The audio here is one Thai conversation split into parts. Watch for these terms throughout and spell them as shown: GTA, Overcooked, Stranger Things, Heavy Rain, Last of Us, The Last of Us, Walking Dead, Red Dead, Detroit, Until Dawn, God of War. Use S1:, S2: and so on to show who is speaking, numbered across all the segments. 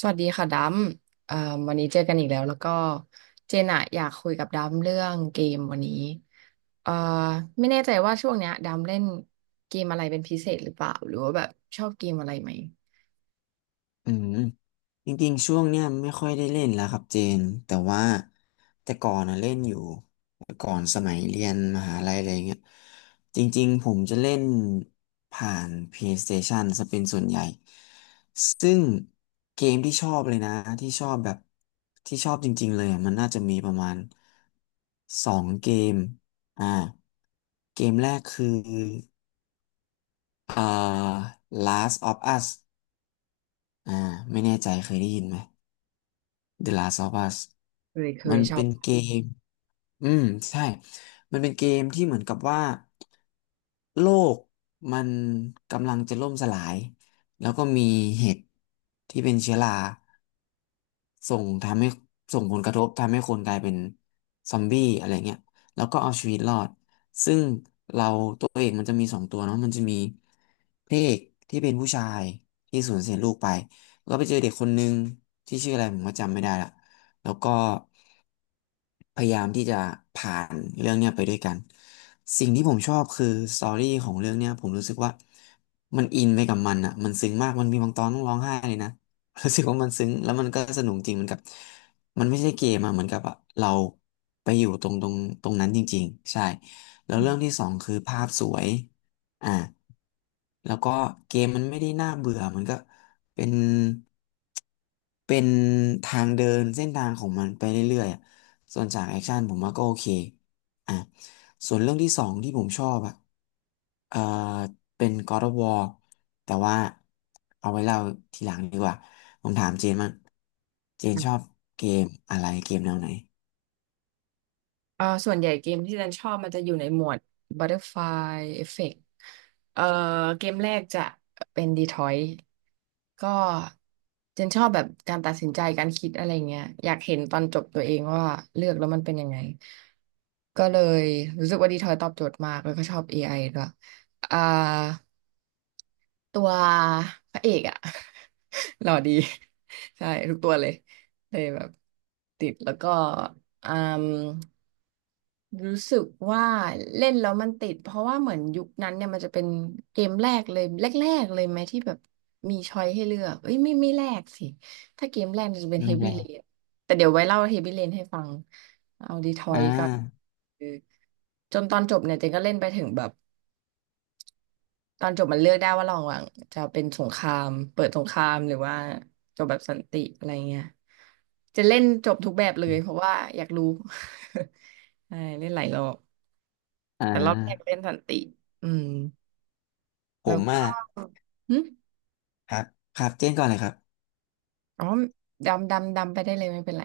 S1: สวัสดีค่ะดัมเอ่อวันนี้เจอกันอีกแล้วแล้วก็เจนอะอยากคุยกับดัมเรื่องเกมวันนี้เอ่อไม่แน่ใจว่าช่วงเนี้ยดัมเล่นเกมอะไรเป็นพิเศษหรือเปล่าหรือว่าแบบชอบเกมอะไรไหม
S2: อืมจริงๆช่วงเนี้ยไม่ค่อยได้เล่นแล้วครับเจนแต่ว่าแต่ก่อนอะเล่นอยู่แต่ก่อนสมัยเรียนมหาลัยอะไรเงี้ยจริงๆผมจะเล่นผ่าน PlayStation ซะเป็นส่วนใหญ่ซึ่งเกมที่ชอบเลยนะที่ชอบแบบที่ชอบจริงๆเลยอะมันน่าจะมีประมาณสองเกมอ่าเกมแรกคืออ่า Last of Us อ่าไม่แน่ใจเคยได้ยินไหม The Last of Us
S1: เคยเค
S2: มั
S1: ย
S2: น
S1: ชอ
S2: เป็
S1: บ
S2: นเกม อืมใช่ มันเป็นเกมที่เหมือนกับว่าโลกมันกำลังจะล่มสลาย แล้วก็มีเห็ดที่เป็นเชื้อรา ส่งทำให้ส่งผลกระทบทำให้คนกลายเป็นซอมบี้อะไรเงี้ยแล้วก็เอาชีวิตรอดซึ่งเราตัวเอกมันจะมีสองตัวเนาะมันจะมีพระเอกที่เป็นผู้ชายที่สูญเสียลูกไปก็ไปเจอเด็กคนนึงที่ชื่ออะไรผมก็จำไม่ได้ละแล้วก็ พยายามที่จะผ่านเรื่องเนี้ยไปด้วยกันสิ่งที่ผมชอบคือสตอรี่ของเรื่องเนี้ยผมรู้สึกว่ามันอินไปกับมันอ่ะมันซึ้งมากมันมีบางตอนต้องร้องไห้เลยนะ รู้สึกว่ามันซึ้งแล้วมันก็สนุกจริงเหมือนกับมันไม่ใช่เกมอะเหมือนกับอะเราไปอยู่ตรงนั้นจริงๆใช่แล้วเรื่องที่สองคือภาพสวยอ่าแล้วก็เกมมันไม่ได้น่าเบื่อมันก็เป็นเป็นทางเดินเส้นทางของมันไปเรื่อย ส่วนฉากแอคชั่นผมว่าก็โอเคอ่ะส่วนเรื่องที่สองที่ผมชอบอ่ะเอ่อเป็น God of War แต่ว่าเอาไว้เล่าทีหลังดีกว่า ผมถามเจนมั่งเจนชอบเกมอะไรเกมแนวไหน
S1: ส่วนใหญ่เกมที่ดันชอบมันจะอยู่ในหมวด Butterfly Effect เอ่อเกมแรกจะเป็น Detroit ก็ดันชอบแบบการตัดสินใจการคิดอะไรเงี้ยอยากเห็นตอนจบตัวเองว่าเลือกแล้วมันเป็นยังไงก็เลยรู้สึกว่า Detroit ตอบโจทย์มากแล้วก็ชอบ AI ด้วยอ่าตัวพระเอกอะ หล่อดีใช่ทุกตัวเลยเลยแบบติดแล้วก็อืม รู้สึกว่าเล่นแล้วมันติดเพราะว่าเหมือนยุคนั้นเนี่ยมันจะเป็นเกมแรกเลยแรกๆเลยไหมที่แบบมีช้อยให้เลือกเอ้ยไม่แรกสิถ้าเกมแรกมันจะเป็น
S2: ไม่
S1: Heavy
S2: แย่
S1: Rain แต่เดี๋ยวไว้เล่า Heavy Rain ให้ฟังเอาดีทอ
S2: อ่
S1: ยก็
S2: า
S1: คือจนตอนจบเนี่ยเจนก็เล่นไปถึงแบบตอนจบมันเลือกได้ว่าระหว่างจะเป็นสงครามเปิดสงครามหรือว่าจบแบบสันติอะไรเงี้ยจะเล่นจบทุกแบบเลยเพราะว่าอยากรู้ ใช่เล่นหลายรอบ
S2: อ่
S1: แต่รอบแรกเล่
S2: า
S1: นสันติ อืม
S2: ผ
S1: แล้ว
S2: มอ่ะ
S1: ก็หึ
S2: ครับครับเจนก่อนเลยครับ
S1: อ๋อดำ ดำ ดำไปได้เลยไม่เป็นไร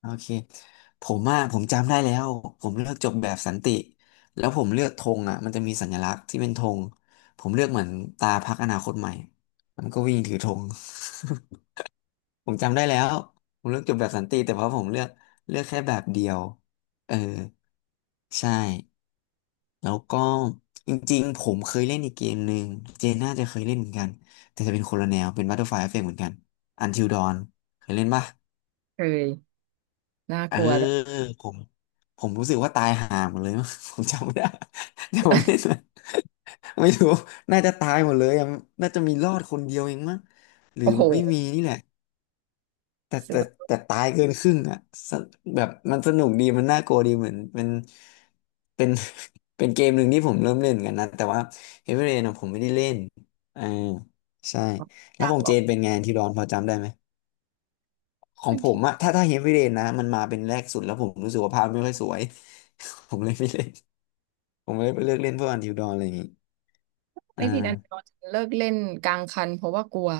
S2: โอเคผมอ่ะผมจำได้แล้วผมเลือกจบแบบสันติแล้วผมเลือกธงอ่ะมันจะมีสัญลักษณ์ที่เป็นธงผมเลือกเหมือนตาพรรคอนาคตใหม่มันก็วิ่งถือธง ผมจำได้แล้วผมเลือกจบแบบสันติแต่เพราะผมเลือกเลือกแค่แบบเดียวเออใช่แล้วก็จริงๆผมเคยเล่นอีกเกมหนึ่งเจนน่าจะเคยเล่นเหมือนกันแต่จะเป็นคนละแนวเป็น Butterfly Effect เหมือนกัน Until Dawn เคยเล่นปะ
S1: เคยน่า
S2: เอ
S1: ก
S2: อ
S1: ลัวด้วย
S2: ผมผมรู้สึกว่าตายห่าหมดเลย ผมจำไม่ได้ แต่ผมเล่นนะไม่รู้น่าจะตายหมดเลยอะน่าจะมีรอดคนเดียวเองมั้งหรือ
S1: โอ้โห
S2: ไม่มีนี่แหละแต่
S1: ส
S2: แต่
S1: บาย
S2: แต่ตายเกินครึ่งอ่ะสแบบมันสนุกดีมันน่ากลัวดีเหมือนเป็นเป็น เป็นเกมหนึ่งที่ผมเริ่มเล่นกันนะแต่ว่าเฮ a วีเรนผมไม่ได้เล่นอ่าใช่แล้ว
S1: ยา
S2: ข
S1: ก
S2: อง
S1: หร
S2: เจ
S1: อก
S2: นเป็นไงที่ร้อนพอจำได้ไหม ขอ
S1: อั
S2: ง
S1: น
S2: ผม
S1: ที่
S2: อะถ้าเฮฟวีเรนนะมันมาเป็นแรกสุดแล้วผมรู้สึกว่าภาพไม่ค่อยสวย ผมเลยไม่เล่นผมเลยไปเลือกเล่นพวกอันทิวดอนอะไรอย่างงี้อ่
S1: ไม่ผิดอัน
S2: า
S1: เราจะเลิกเล่นกลางคันเพราะว่ากลัว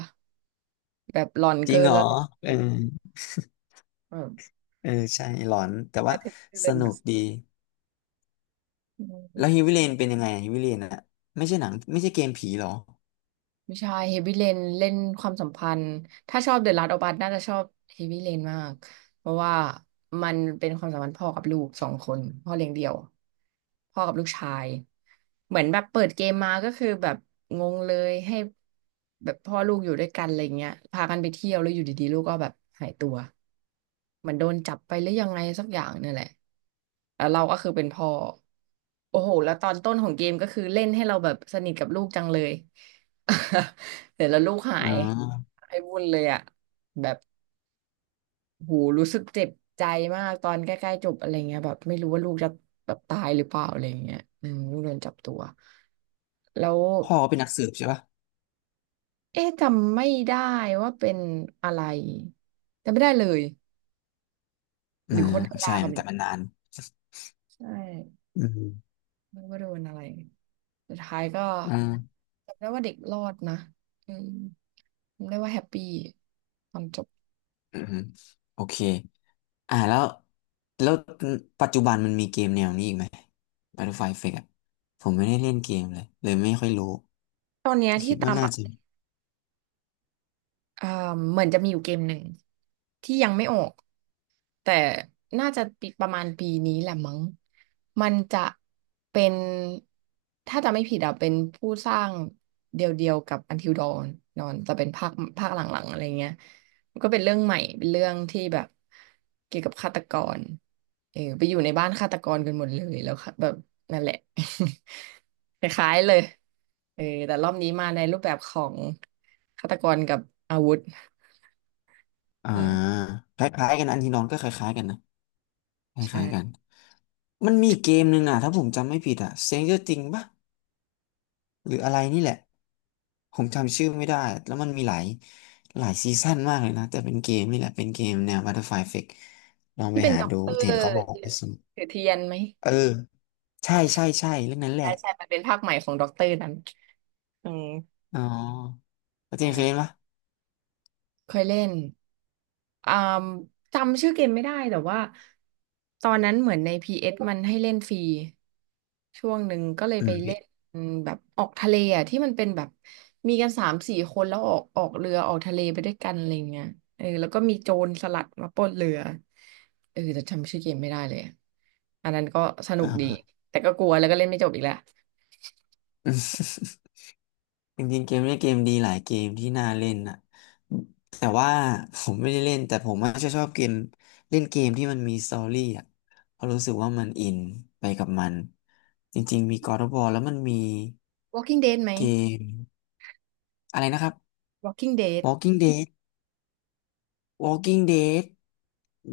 S1: แบบหลอน
S2: จริ
S1: เกิ
S2: ง
S1: น
S2: เหร
S1: แล้
S2: อ
S1: วแบ
S2: เออ
S1: บ
S2: เออใช่หลอนแต่
S1: จะ
S2: ว่า
S1: ถึงเกิ
S2: ส
S1: น
S2: นุ
S1: อ่ะ
S2: กดี
S1: อื
S2: แล้ว
S1: ม
S2: เฮฟวีเรนเป็นยังไงเฮฟวเรนอะไม่ใช่หนังไม่ใช่เกมผีเหรอ
S1: ไม่ใช่เฮฟวี่เลนเล่นความสัมพันธ์ถ้าชอบเดอะลาสต์ออัสน่าจะชอบเฮฟวี่เลนมากเพราะว่ามันเป็นความสัมพันธ์พ่อกับลูกสองคนพ่อเลี้ยงเดี่ยวพ่อกับลูกชายเหมือนแบบเปิดเกมมาก็คือแบบงงเลยให้แบบพ่อลูกอยู่ด้วยกันอะไรเงี้ยพากันไปเที่ยวแล้วอยู่ดีๆลูกก็แบบหายตัวเหมือนโดนจับไปหรือยังไงสักอย่างเนี่ยแหละแล้วเราก็คือเป็นพ่อโอ้โหแล้วตอนต้นของเกมก็คือเล่นให้เราแบบสนิทกับลูกจังเลย เสร็จแล้วลูกหา
S2: อ๋
S1: ย
S2: อ
S1: หายวุ่นเลยอ่ะแบบหูรู้สึกเจ็บใจมากตอนใกล้ๆจบอะไรเงี้ยแบบไม่รู้ว่าลูกจะแบบตายหรือเปล่าอะไรเงี้ยอืมลูกโดนจับตัวแล้ว
S2: พ่อเป็นนักสืบใช่ปะ
S1: เอ๊ะจำไม่ได้ว่าเป็นอะไรจำไม่ได้เลยห
S2: อ่า
S1: รือคนธรรมดา
S2: ใช่
S1: กันไ
S2: แต่มันนาน
S1: ใช่
S2: อืม
S1: ไม่รู้ว่าโดนอะไรสุดท้ายก็
S2: อืม
S1: จำได้ว่าเด็กรอดนะอืมจำได้ว่าแฮปปี้ตอนจบ
S2: อืมโอเค อ่าแล้วแล้วปัจจุบันมันมีเกมแนวนี้อีกไหม Battlefield Effect อ่ะผมไม่ได้เล่นเกมเลยเลยไม่ค่อยรู้
S1: ตอนเนี้ย
S2: แต่
S1: ที่
S2: คิด
S1: ตา
S2: ว่า
S1: ม
S2: น่า
S1: อะ
S2: จะมี
S1: เอ่อเหมือนจะมีอยู่เกมหนึ่งที่ยังไม่ออกแต่น่าจะปีประมาณปีนี้แหละมั้งมันจะเป็นถ้าจะไม่ผิดอะเป็นผู้สร้างเดียวๆกับ Until Dawn นอนจะเป็นภาคภาคหลังๆอะไรเงี้ยมันก็เป็นเรื่องใหม่เป็นเรื่องที่แบบเกี่ยวกับฆาตกร เออไปอยู่ในบ้านฆาตกรกันหมดเลยแล้วค่ะแบบนั่นแหละ คล้ายๆเลยเออแต่รอบนี้มาในรูปแบบของฆาตกรกับอาวุธ
S2: อ่า
S1: ใช่
S2: คล้ายๆกันอันที่น้องก็คล้ายๆกันนะคล้ายๆกัน
S1: ใช่
S2: มันมีเกมหนึ่งอ่ะถ้าผมจำไม่ผิดอ่ะ Stranger Things ป่ะหรืออะไรนี่แหละผมจำชื่อไม่ได้แล้วมันมีหลายซีซั่นมากเลยนะแต่เป็นเกมนี่แหละเป็นเกมแนว Battlefield Effect ลอง
S1: ที่
S2: ไป
S1: เป็น
S2: หา
S1: ด็อก
S2: ดู
S1: เตอร์
S2: เห็นเขาบอก
S1: ยืน
S2: ว่าสนุก
S1: ถือเทียนไหม
S2: เออใช่ใช่ใช่เรื่องนั้นแห
S1: ใช่
S2: ละ
S1: ใช่มันเป็นภาคใหม่ของด็อกเตอร์นั้นอืม
S2: อ๋อ แล้วเจ
S1: เอ
S2: นเคย
S1: อ
S2: เล่นปะ
S1: เคยเล่นอ่าจำชื่อเกมไม่ได้แต่ว่าตอนนั้นเหมือนใน PS มันให้เล่นฟรี ช่วงหนึ่งก็เลย
S2: อื
S1: ไป
S2: ม
S1: เล่
S2: พี่
S1: นแบบออกทะเลอ่ะที่มันเป็นแบบมีกันสามสี่คนแล้วออกเรือออกทะเลไปด้วยกันอะไรเงี้ยเออแล้วก็มีโจรสลัดมาปล้นเรือเออแต่จำชื่อเกมไม่ได้เลยอะอันนั้นก็สนุกดี
S2: อ่า
S1: แต่ก็กลัวแล้วก็เล่นไม่จบอีกแล้ว
S2: จริงๆเกมนี้เกมดีหลายเกมที่น่าเล่นนะแต่ว่า ผมไม่ได้เล่นแต่ผมอาจะชอบเกมเล่นเกมที่มันมีสตอรี่อ่ะเพราะรู้สึกว่ามันอินไปกับมันจริงๆมี God of War แล้วมันมี
S1: Walking Dead ไหม
S2: เกมอะไรนะครับ
S1: Walking Dead
S2: Walking Dead Walking Dead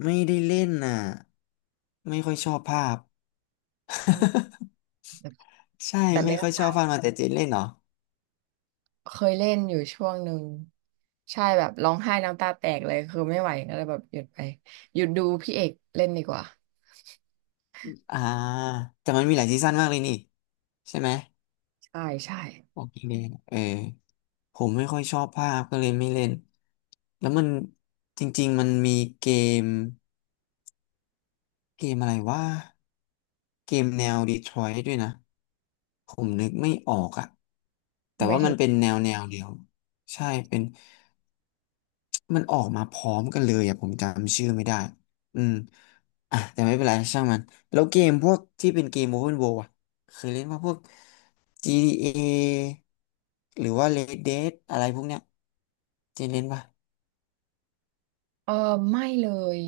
S2: ไม่ได้เล่นน่ะไม่ค่อยชอบภาพ
S1: อืม
S2: ใช่
S1: แต่
S2: ไม่
S1: เนื้อ
S2: ค่อยชอบ
S1: หา
S2: ภาพมาแต่เจนเล่นเหรอ
S1: เคยเล่นอยู่ช่วงหนึ่งใช่แบบร้องไห้น้ำตาแตกเลยคือไม่ไหวก็เลยแบบหยุดไปหยุดดูพี่เอกเล่นดีกว่า
S2: อ่าแต่มันมีหลายซีซั่นมากเลยนี่ใช่ไหม
S1: ใช่ใช่
S2: โอเคเลยเออผมไม่ค่อยชอบภาพก็เลยไม่เล่นแล้วมันจริงๆมันมีเกมเกมอะไรว่าเกมแนวดีทรอย t ์ด้วยนะผมนึกไม่ออกอะแต่
S1: หมาย
S2: ว่า
S1: ถึ
S2: มั
S1: ง
S2: นเป็นแนวเดียวใช่เป็น มันออกมาพร้อมกันเลยอ่ะผมจำชื่อไม่ได้ อืม อ่ะแต่ไม่เป็นไรช่างมันแล้วเกมพวกที่เป็นเกม Open World อ่ะเคยเล่นว่าพวก GTA หรือว่า Red Dead อะไรพวกเนี้ยเคยเล่นป่ะ
S1: เออไม่เลย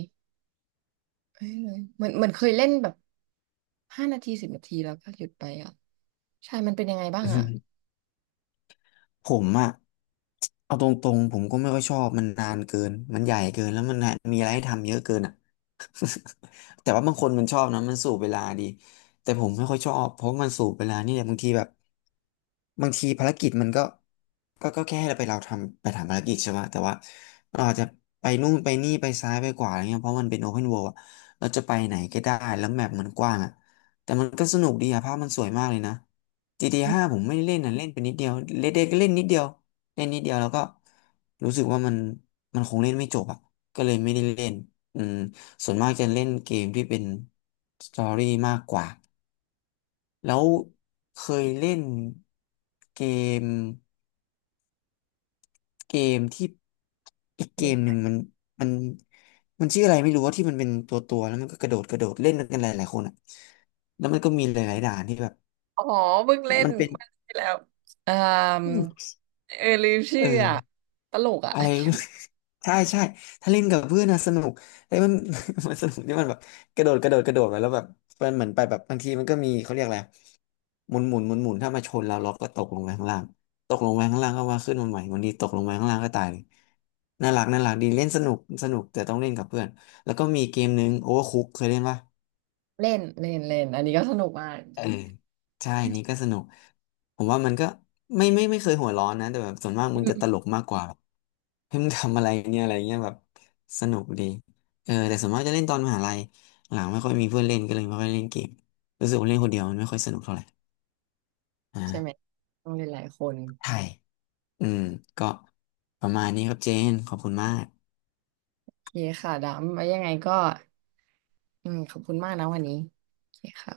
S1: ไม่เลยเหมือนเคยเล่นแบบห้านาทีสิบนาทีแล้วก็หยุดไปอ่ะใช่มันเป็นยังไงบ้างอ่ะ
S2: ผมอะเอาตรงๆผมก็ไม่ค่อยชอบมันนานเกินมันใหญ่เกินแล้วมันมีอะไรให้ทำเยอะเกินอะ แต่ว่าบางคนมันชอบนะมันสูบเวลาดีแต่ผมไม่ค่อยชอบเพราะมันสูบเวลานี่แหละบางทีแบบบางทีภารกิจมันก็ก็แค่ให้เราไปเราทำไปทำภารกิจใช่ไหมแต่ว่าเราอาจจะไปนู่นไปนี่ไปซ้ายไปขวาอะไรเงี้ยเพราะมันเป็นโอเพนเวิลด์อะเราจะไปไหนก็ได้แล้วแมปมันกว้างอะ แต่มันก็สนุกดีอะภาพมันสวยมากเลยนะ GTA 5ผมไม่ได้เล่นนะเล่นไปนิดเดียวเ e d Dead กก็เล่นนิดเดียวเล่นนิดเดียวแล้วก็รู้สึกว่ามันคงเล่นไม่จบอะก็เลยไม่ได้เล่นอืมส่วนมากจะเล่นเกมที่เป็นสตอรี่มากกว่าแล้วเคยเล่นเกมเกมที่อีกเก
S1: เรื่อง
S2: ม
S1: อะ
S2: ห
S1: ไร
S2: นึ่งมันมันมันชื่ออะไรไม่รู้ว่าที่มันเป็นตัวตัวแล้วมันก็กระโดดกระโดดเล่นกันหลายหลายคนอะแล้วมันก็มีหลายๆด่านที่แบบ
S1: อ๋อเพิ่งเล่น
S2: มันเป็น
S1: เมื่อที่แล้วเอ่มเออลืมชื่
S2: เอ
S1: ออ่ะ
S2: อ
S1: ตลกอ่ะ
S2: อะไร
S1: เกมนั้น
S2: ใช่ใช่ถ้าเล่นกับเพื่อนนะสนุกไอ้มัน มันสนุกที่มันแบบกระโดดกระโดดกระโดดไปแล้วแบบมันเหมือนไปแบบบางทีมันก็มีเขาเรียกอะไรหมุนหมุนหมุนหมุนถ้ามาชนเราเราก็ตกลงไปข้างล่างตกลงไปข้างล่างก็ว่าขึ้นมาใหม่วันนี้ตกลงไปข้างล่างก็ตายเลยน่ารักน่ารักดีเล่นสนุกสนุกแต่ต้องเล่นกับเพื่อนแล้วก็มีเกมนึงโอเวอร์คุกเคยเล่นปะ
S1: เล่นเล่นเล่นอันนี้ก็สนุกมาก
S2: เออใช่นี่ก็สนุกผมว่ามันก็ไม่เคยหัวร้อนนะแต่แบบส่วนมากมัน
S1: อื
S2: จะตล
S1: ม
S2: กมากกว่าแบบเพมึงทำอะไรเนี่ยอะไรเงี้ยแบบสนุกดีเออแต่ส่วนมากจะเล่นตอนมหาลัยหลังไม่ค่อยมีเพื่อนเล่นก็เลยไม่ค่อยเล่นเกมรู้สึกว่าเล่นคนเดียวมันไม่ค่อยสนุกเท่าไหร่
S1: ใช่ไหม
S2: อ่า
S1: ต้องเล่นหลายคน
S2: ใช่อืมก็ประมาณนี้ครับเจนขอบคุณมาก
S1: โอเคค่ะดำไว้ยังไงก็อืมขอบคุณมากนะวันนี้โอเคค่ะ